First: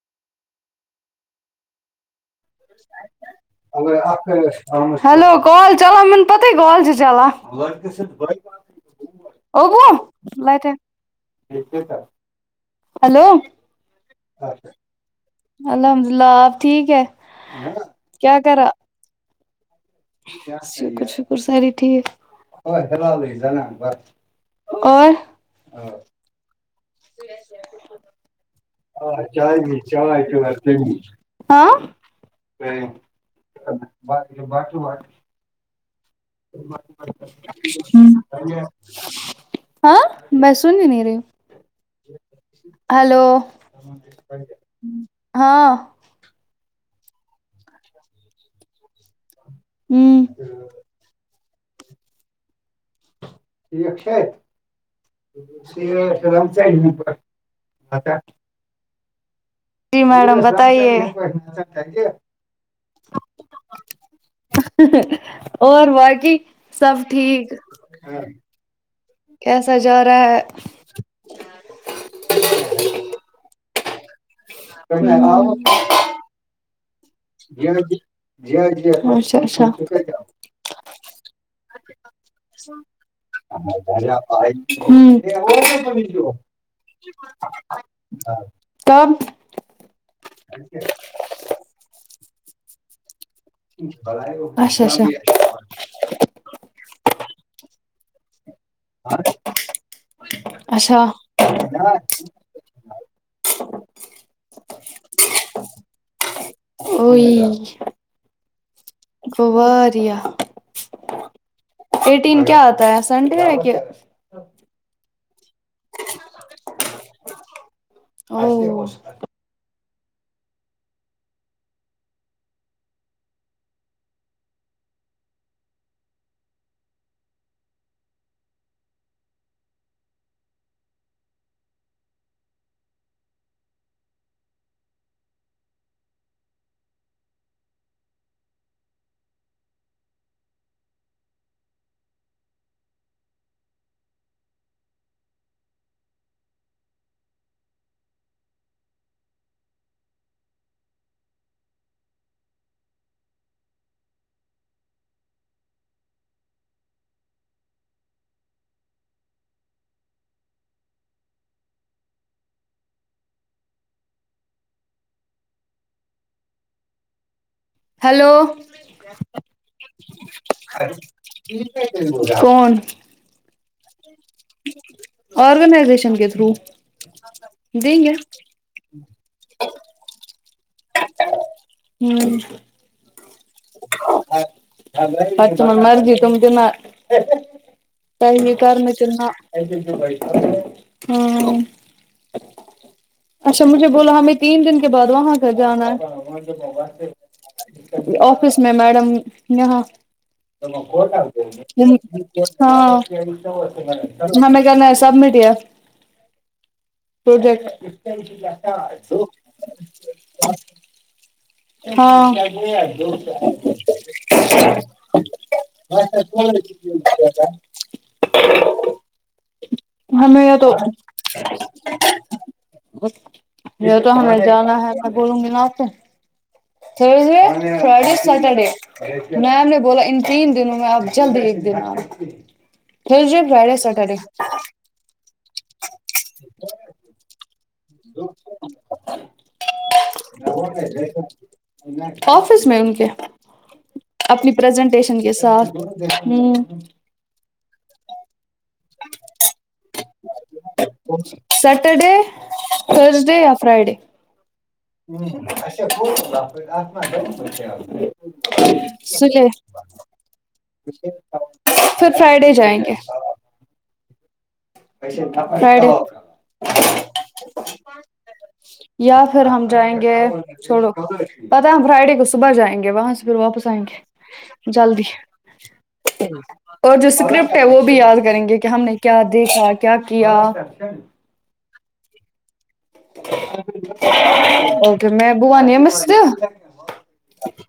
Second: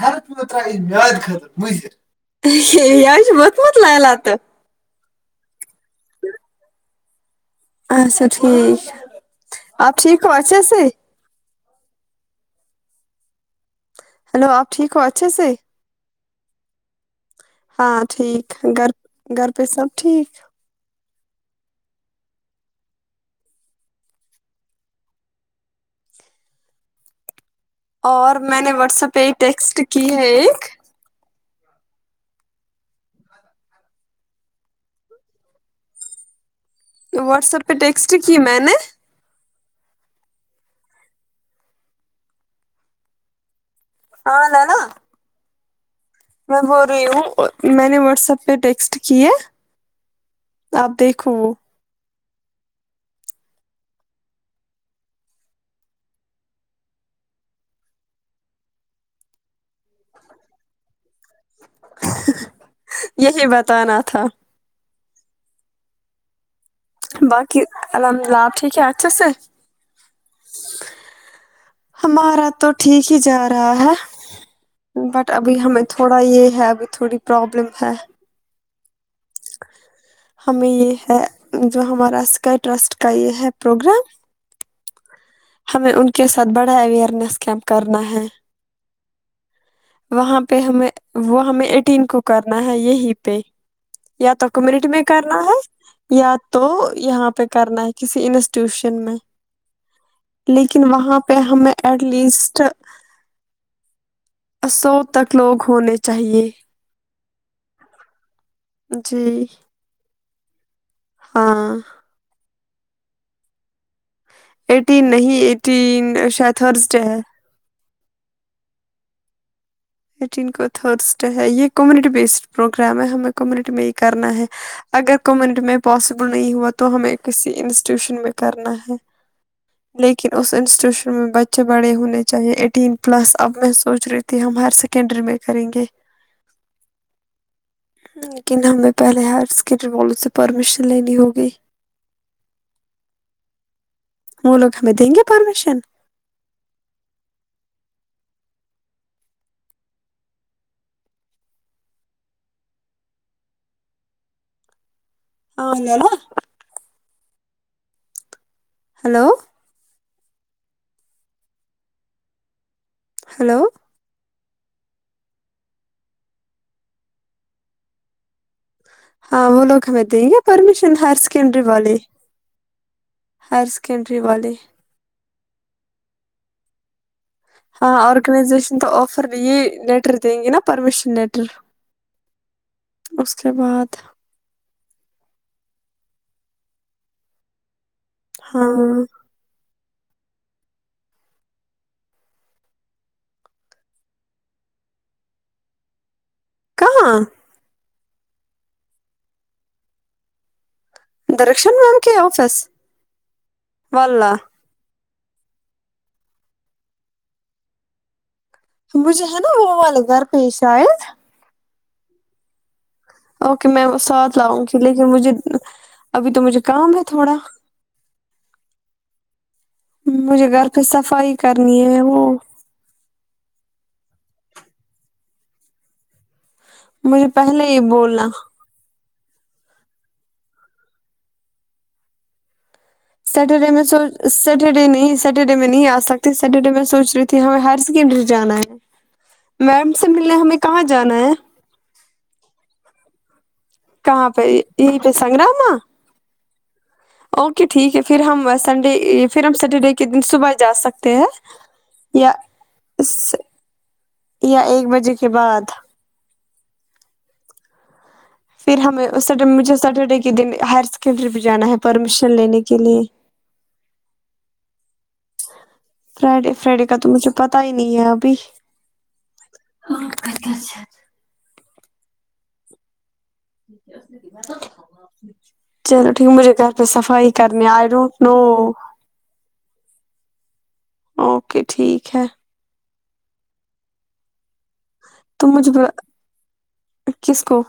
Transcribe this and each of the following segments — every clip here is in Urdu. حر پر مد خطر مضر وج بتمت ل ل آتا ہیلو کال چلان میں نے پت ہی کالی چلان اچھا ٹھیک ہے آپ ٹھیک ہو اچھے سےے ٹھیکے سر ہلو ہلو آپ ٹھیک ہوچ الحمد للہ آپ ٹھیک ہے ہاں کیا ٹھیک کرا گھر گھر پ سب ٹھیک س ٹیک اور پ اور میں نے واٹسپ پہ ایک ٹیکسٹ کی ہے ایک ہ باقی واٹسپ پہ ٹیکسٹ کی میں نے ہاں بسن بھی نہیں رہی ہلو ہاں لالا ہاں میں بول رہی ہوں میں نے واٹس ایپ پہ ٹیکسٹ کی ہے ہوں آپ دیکھو ٹیک سے ہے نمر جی میڈم بتائیے یہی بتانا تھا [unintelligible] اور باقی سب ٹھیک باقی الحمدلہ آپ ٹھیک ہے اچھے سے کیسا جا رہا ہے ہمارا تو ٹھیک ہی جا رہا ہے بٹ ابھی ہمیں تھوڑا یہ ہے اب تھوڑی پروابلم ہے جی جی ہمیں یہ ہے جو ہمارا سکائی ٹرسٹ کا یہ ہے پروگرام ہوں ہمیں ان کے ساتھ بڑا اوئیرنیس کیمپ کرنا ہے تب وہاں پہ ہمیں وہ ہمیں ایٹین کو کر نہ یہی پ یا تو اچھا کمیونٹی میں اچھا کرنا ہے یا تو یہاں پہ کرنا ہے کسی ٹیوشن میں لیکن اچھا وہاں پہ ہمیں ایٹ لیسٹ سو تک لوگ ہونے چاہیے کوئی جی گویا [inaudible] ہاں ایٹین کیا تھا د س ہڈک اٹی نہیں تین شاید تھرس ڈے ہے او ایٹین کو تھرس ہے یہ کمیونٹی بیسڈ پروگرام ہے ہمیں کمیونٹی میں ہی کرنا ہے اگر کمیونٹی میں پاسبل نہیں ہوا تو ہمیں کسی انسٹیٹیوشن میں کرنا ہے لیکن اس انسٹیٹیوشن میں بچے بڑے ہونے چاہیے ایٹین پلس اب میں سوچ رہی تھی ہم ہر س سکنڈری میں کریں گے لیکن ہمیں پہلے ہر سکنڈری والوں سے پرمیشن لینی ہوگی وہ لوگ ہمیں دیں گے پرمیشن ہاں ن ہلو ہلو ہلو ہاں وہ لوگ ہمیں دیں گے پرمیشن ہائر سیکنڈری والے کون ہ سکنڈری والی آرگنائزیشن کے تھرو ہاں دیں گے آرگنائزیشن تو آفر یہ لیٹر دیں گے نا پرمیشن لیٹر اس کے بعد پچ م مرد تم د ن کہ نہیں کرم چ ہاں نہ ہ اچھا مجھے بولا ہمیں تین دن کے بعد وہاں کا جانا ہے بگان پہ کہاں جی اوکے کس میں میڈم یہاں درخشن میم کے آفس ہاں واللہ ہم میں گ سبمٹ پروجیکٹ مجھے ہے نا وہ والے گھر پیش آئے ہاں اوکے میں ساتھ لاؤں گی لیکن مجھے ابھی تو مجھے کام ہے تھوڑا ہمیں مجھے یہ گھر تو پہ صفائی کرنی ہے وہ یہ تو ہمیں جانا ہے نا گولو ملاس مجھے پہلے ہی تھرزڈے فرائیڈے بولنا سٹرڈے میم نے بولا ان تین دنوں میں آپ جلد ایک دن آ سیٹرڈے میں سو سیٹرڈے نہیں سیٹرڈے میں نہیں آ سکتی سیٹرڈے میں سوچ رہی تھی ہمیں ہر کنڈری جانا ہے میم سے ملنے ہمیں کہاں جانا ہے سن کیا کہاں پہ یہیں پہ سنگراما ساتھ ہوں اوکے ٹھیک ہے پھر ہم سنڈے پھر ہم سٹرڈے کے د صبح جا سکتے ہیں یا اس- تھرزڈے یا فرائیڈے یا ایک ہ بجے کے بعد اا کولا آ ما س پھر ہمیں اس مجھے سٹرڈے کے دن ہائر سیکنڈری پہ جانا ہے پھر پرمیشن فرائیڈے لینے کے جائیں گے لیے فرائیڈے فرائیڈے فرائیڈے کا تو مجھے پتا ہی نہیں ہے ابھی یا پھر ہم جائیں گے چھوڑو پت ہم فرائیڈے کو صبح جائیں گے وہاں سے پھر واپس آئیں گے جلدی چلو ٹھیک ہے مجھے گھر پہ اور جو صفائی اسکرپٹ ہے کرنے وہ آئی بھی ڈونٹ یاد نو کریں گے کہ ہم نے کیا دیکھا کیا کیا اوکے ٹھیک ہے ہ اوکے میں تو مجھے بووانی ہ مس بولا سے کس کو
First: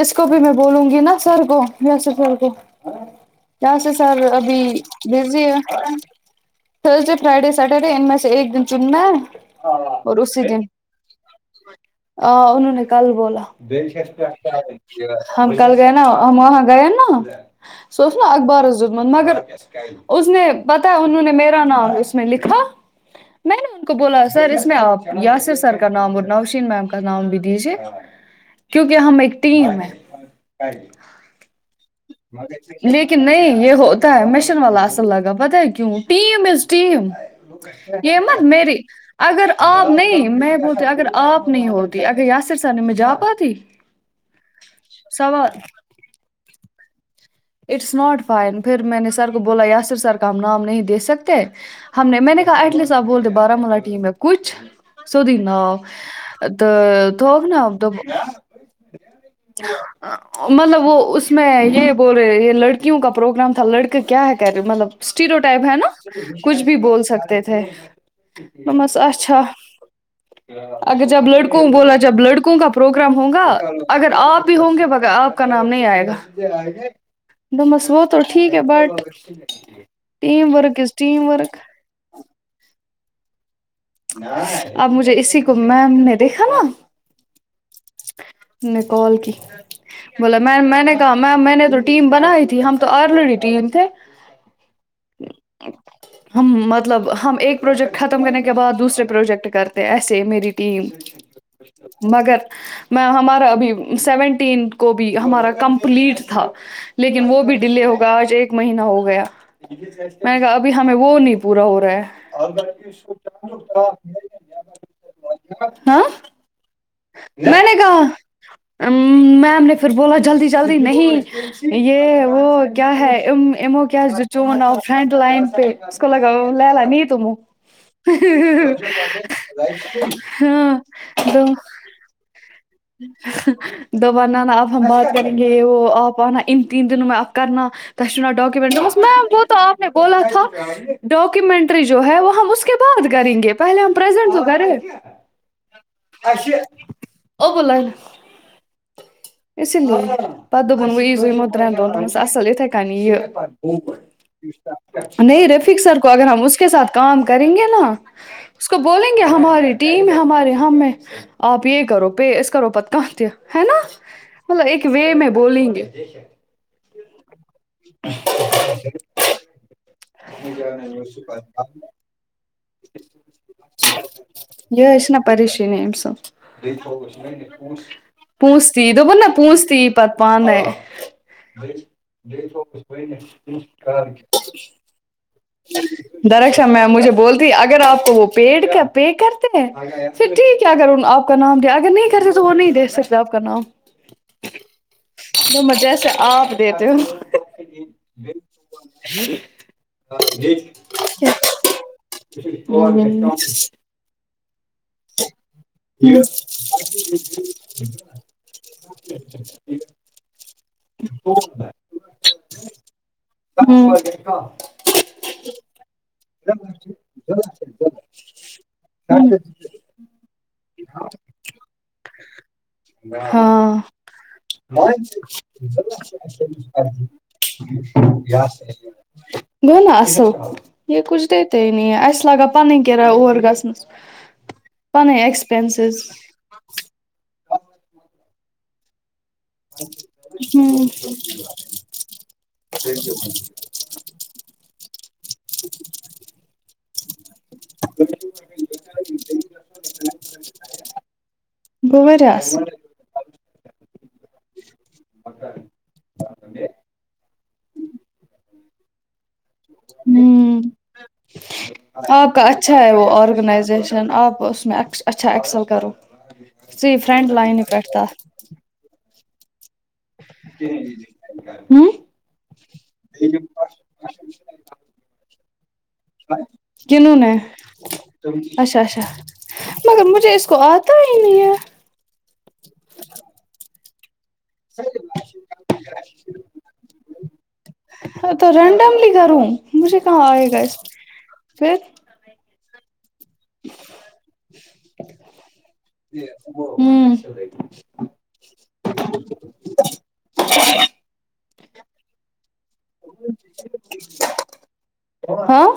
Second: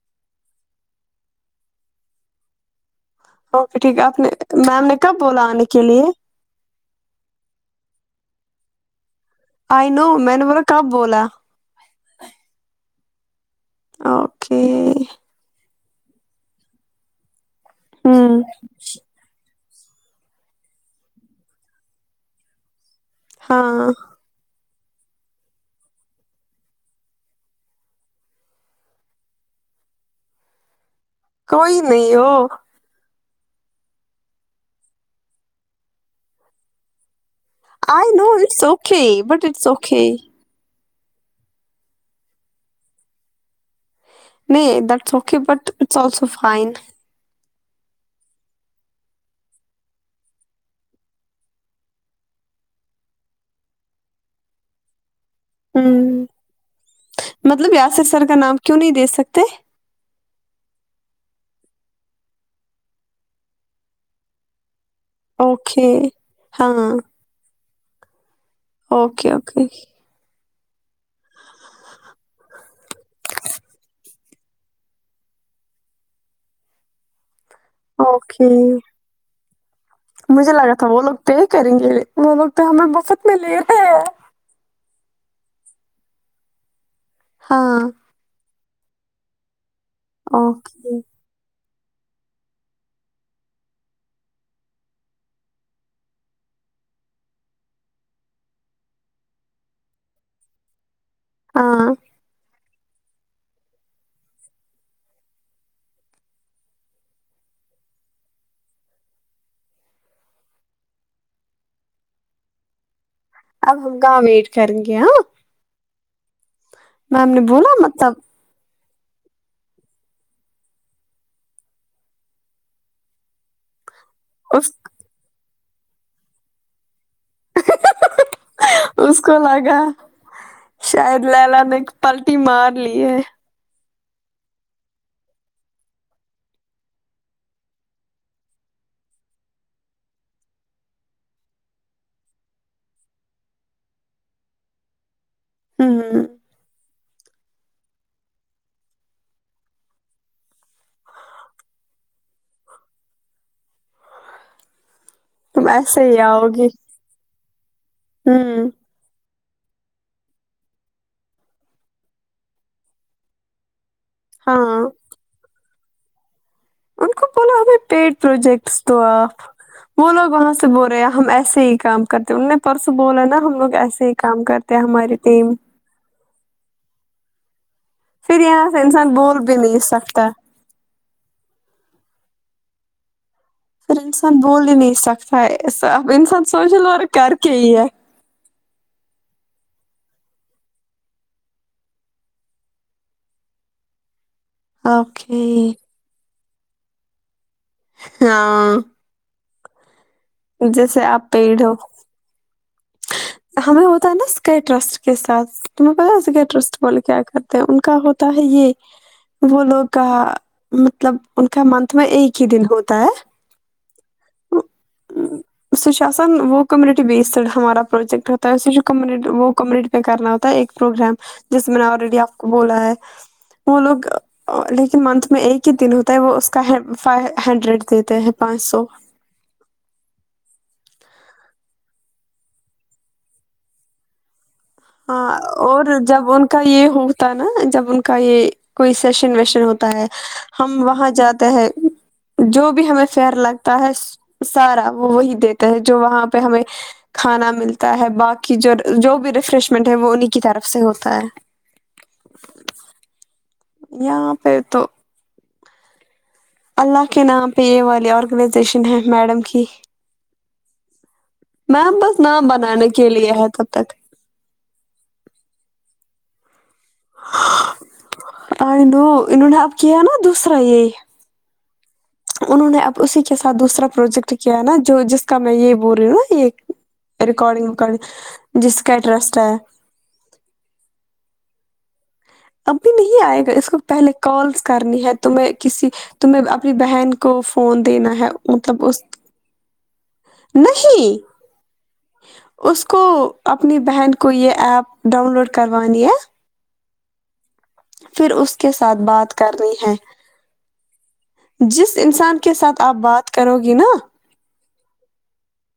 اس کو بھی میں بولوں گی نا سر کوو یہس سار کو اوک یہاں سے ٹھیک ہے آپ سر نے ابھی میم نے کب بولا بزی ہے آنے کے لیے تھرسڈے فرائیڈے سیٹرڈے ان میں سے ایک دن چننا ہے آئی ن اور میں نے اسی م دن کب بولا آ انہوں نے کل بوول [inaudible] [inaudible] اوکے گ نا وہاں گا نا سو اس نا ہوں اخبارس دتمت مگر اس نے پتا انہوں نے میرا نام اس میں لکھا میں نے ان ہاں کو بولا سر اس میں آپ یاسر سر کا نام اور نوشین میم کا نام بھی دیجیے کیونکہ ہم ایک ٹیم ہے کوئی نہیں ہو کہ نہیں یہ ہوتا ہے مشن والا اصل لگا پت ہے کیوں ٹیم از ٹیم آئ یہ نو مت میری سوکھے بٹ اگر آپ نہیں میں ہو اگر آپ نہیں ہوتی اگر یاسر سا میں جا پاتی نہیں دٹس اوکے سوال but it also fine it's not fine پھر میں نے سر کو بولا یاسر سر کا ہم نام نہیں دے سکتے ہم نے میں نے کہا ایٹ لیسٹ آپ بول د بارامولہ ٹیم میں کچھ سوود نا تو توک نا مطلب یاسر سر کا نام کیوں نہیں دے سکتے مطلب وہ اس میں یہ بول رہے یہ لڑکیوں کا پروگرام تھا لڑکے کیا ہے کر رہے مطلب اسٹییروٹائپ ہے اوکے نا کچھ ہاں بھی بول سکتے تھے مس اوکے اچھا اوکے اگر جب لڑکوں بولا جب لڑکوں کا پروگرام ہوگا اگر آپ بھی ہوں گے آپ کا نام نہیں آئے گا دوپمس ووتو اوکے ٹھیک ہے بٹ یم مجھے لگا ورک تھا از وہ یم ورک سب میں لے رہے ہیں اب مجھے اسی کو میم نے دیکھا نا ہاں میں کال کی بولا میں میں نے اوکے کہا میں میں نے ٹیم بنائی تھی ہم تو آرریڈی ٹیم تھے ہم مطلب ہم ایک پروجیکٹ ختم کرنے کے بعد دوسرے پروجیکٹ کرتے ایسے میری ٹیم ہاں مگر میں ہمارا ابھی سیونٹینھ کو بھی ہمارا کمپلیٹ تھا لیکن وہ بھی ڈیلے ہو گیا آج ایک مہینہ ہو گیا میں نے کہا ابھی ہمیں وہ نہیں پورا ہو رہا ہے اب ہم کہاں ویٹ کریں گے ہاں ہاں میم نے میں بولا کہا مطلب میم نے پھر بولا جلدی جلدی نہیں یہ وہ کیا ہے ک کیا د چون اس آ فرینٹ لائن پ اس کو لگاؤ لے لا ن توم اس کو لگا ہاں شاید د لیلا ایک پالٹی مار لی ہے [unintelligible] دوب نا اب ہم بات کریں گے وہ آپ آنا ان تین دنوں میں آپ کرنا تنا ڈاکومٹری میم وہ تو آپ نے بولا تھا ڈاکومینٹری جو ہے وہ ہم اس کے بعد کریں گے پہلے ہمزینٹ تو کرے ہوں [unintelligible] اب لن ا لیے پ دپن وہزو ہم ترین دن اصل ات کنی یہ نہیں تم رفک سر ایسے کو ہی اگر ہم آؤ اس گی کے ساتھ کام کریں گے نا اس ہوں کو بولیں گے ہمارے ٹیم ہے ہمارے ہمیں آپ یہ کرو پے اس کرو پت کہاں ت ہے نا مطلب ہاں ایک وے میں بولیں گے جی س ان کو بولا ہم پیڈ پروجیکٹس تو آپ وہ لوگ وہاں سے بول رہے ہیں ہم ایسے ہی کام کرتے انوں نے پرسوں بولا نا ہم لوگ ایسے ہی کام کرتے ہیں یہ ش ہماری نا ٹیم پھر [unintelligible] یہاں پوس ت سے انسان دپن نا بول بھی پوس ت نہیں یہ پ سکتا پان کوئی نش پھر انسان بول ہی نہیں سکتا ہے اب [unintelligible] انسان درخش سوشل میں مجھے ورک کر کے بولتی ہی اگر ہے آپ کو وہ پ کا پ کر پھر ٹھیک ہے اگر آپ کا نام دیا اگر نہیں کرتے تو وہ نہیں دے سکتے آپ کا نام اوکے [unintelligible] دیتے ہیں ہاں [unintelligible] جیسے آپ پیڑ ہو ہمیں ہوتا ہے نا اسکئی ٹرسٹ کے ساتھ تمہیں پتا ہے اسکئی ٹرسٹ بولے کیا کرتے ہیں ان کا ہوتا ہے یہ وہ لوگ کا مطلب ان کا منتھ میں ایک ہی دن ہوتا ہے س جو آان وہ کومونٹی بیسڈ ہمار پروجٹ ہوتا ہے وہ کمیونٹی پ کرنا ہوتا ہے ایک پروگرام جس میں نے آلریڈی آپ کو بولا ہے ہاں وہ لوگ لیکن منتھ میں ایک ہی دن ہوتا ہے وہ اس کا فائی ہنڈریڈ دیتے ہیں پانچ سو گوو نا اصل یہ کچھ دیتے اس لگا پنن کرایہ اورور گسنس ہاں اور جب ان کا یہ ہوتا نا جب ان کا یہ کوئیس سیشن ویشن ہوتا ہے ہم وہاں جاتے ہیں جو بھی ہمیں فر لگتا ہے سارا وہ وہی دیتا ہے جو وہاں پہ ہمیں کھانا ملتا ہے باقی جو جو بھی ریفریش ٹ ہے وہ انہیں کی طرف سے ہوتا ہے گوٚو واریاہ اصل یہاں پہ تو بتر اللہ کے نام پہ یہ والے اور یشن ہے میڈم کی میم بس آپ کا نام اچھا بنانے ہے وہ کے لیے ہے تب تک آرگنائزیشن آپ اسس میں اچھا ایکسل کرو س فرینڈ لائن پی ت تھا آئی نو انہوں نے کیا نا دوسرا یہ ہوں انہوں نے اب اسی کے ساتھ دوسرا پروجیکٹ کیا نا جو جس [unintelligible] نا یہ کنوں نے ریکارڈنگ وکارڈنگ اچھا جس کا اچھا انٹرسٹ ہے مگر مجھے اس کو آتا ہے نہیں اب بھی نہیں آئے گا اس کو پہلے کالس کرنی ہے تمیں کسی تمہیں اپنی بہن کو فون دینا ہے تو مطلب اس رینڈملی کروں مجھے کہاں آئے گا اس نہیں پھر اس کو اپنی بہن کو یہ ایپ ڈاؤن لوڈ کروانی ہے ہوں پھر اس کے ساتھ بات کرنی ہے جس انسان کے ساتھ آپ بات کرو گی نا ہاں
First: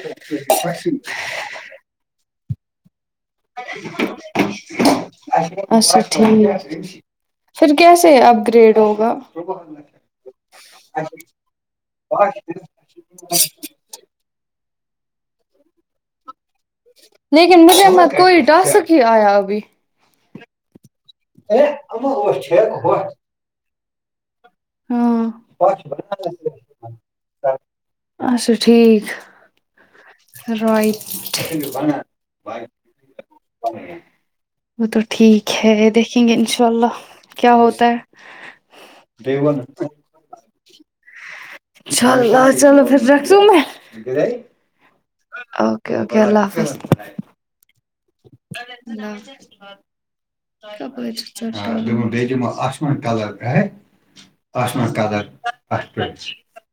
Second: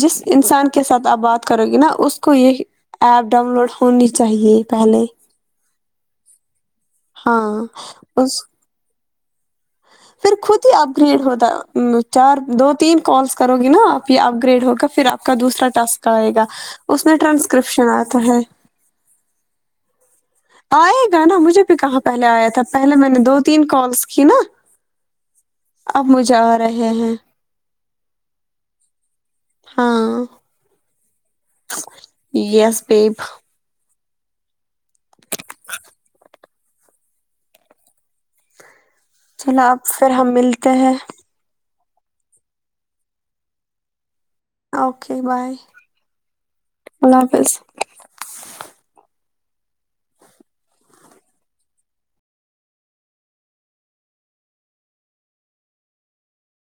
جس انسان کے ساتھ آپ بات کرو گے نا اس کوئی ہی ایپ ڈاؤن لوڈ ہونی چاہیے پہلے اچھا ٹھیک ہاں پھر کیسے اپ اس گریڈ ہوگا [unintelligible] پھر خود ہی اپ گریڈ ہوتا چار دو تین کالس کرو گی نا آپ یہ اپ گریڈ ہوگا پھر آپ کا دوسر لیکن مجھے مت آتا ہے کوئی ڈا سک ہی آیا ابھی آئے نا مجھے بھی کہاں پہلے آیا تھا پہلے میں نے دو تین کالس کیھی نا ہاں اپ مجھے آ رہے ہیں اچھا ٹھیک ہاں رائٹ یس بیب وہ تو ٹھیک ہے دیکھیں گے انشاءلہ چل کیا ہوتا ہے چلو آپ پھر ہم ملتے ہیں چلو چلو پھر رکھ سوں میں اوکے بائے اوکے اوکے اللہ حافظ اللہ حافظ د بی دم آما کلر آما کلر آٹ پ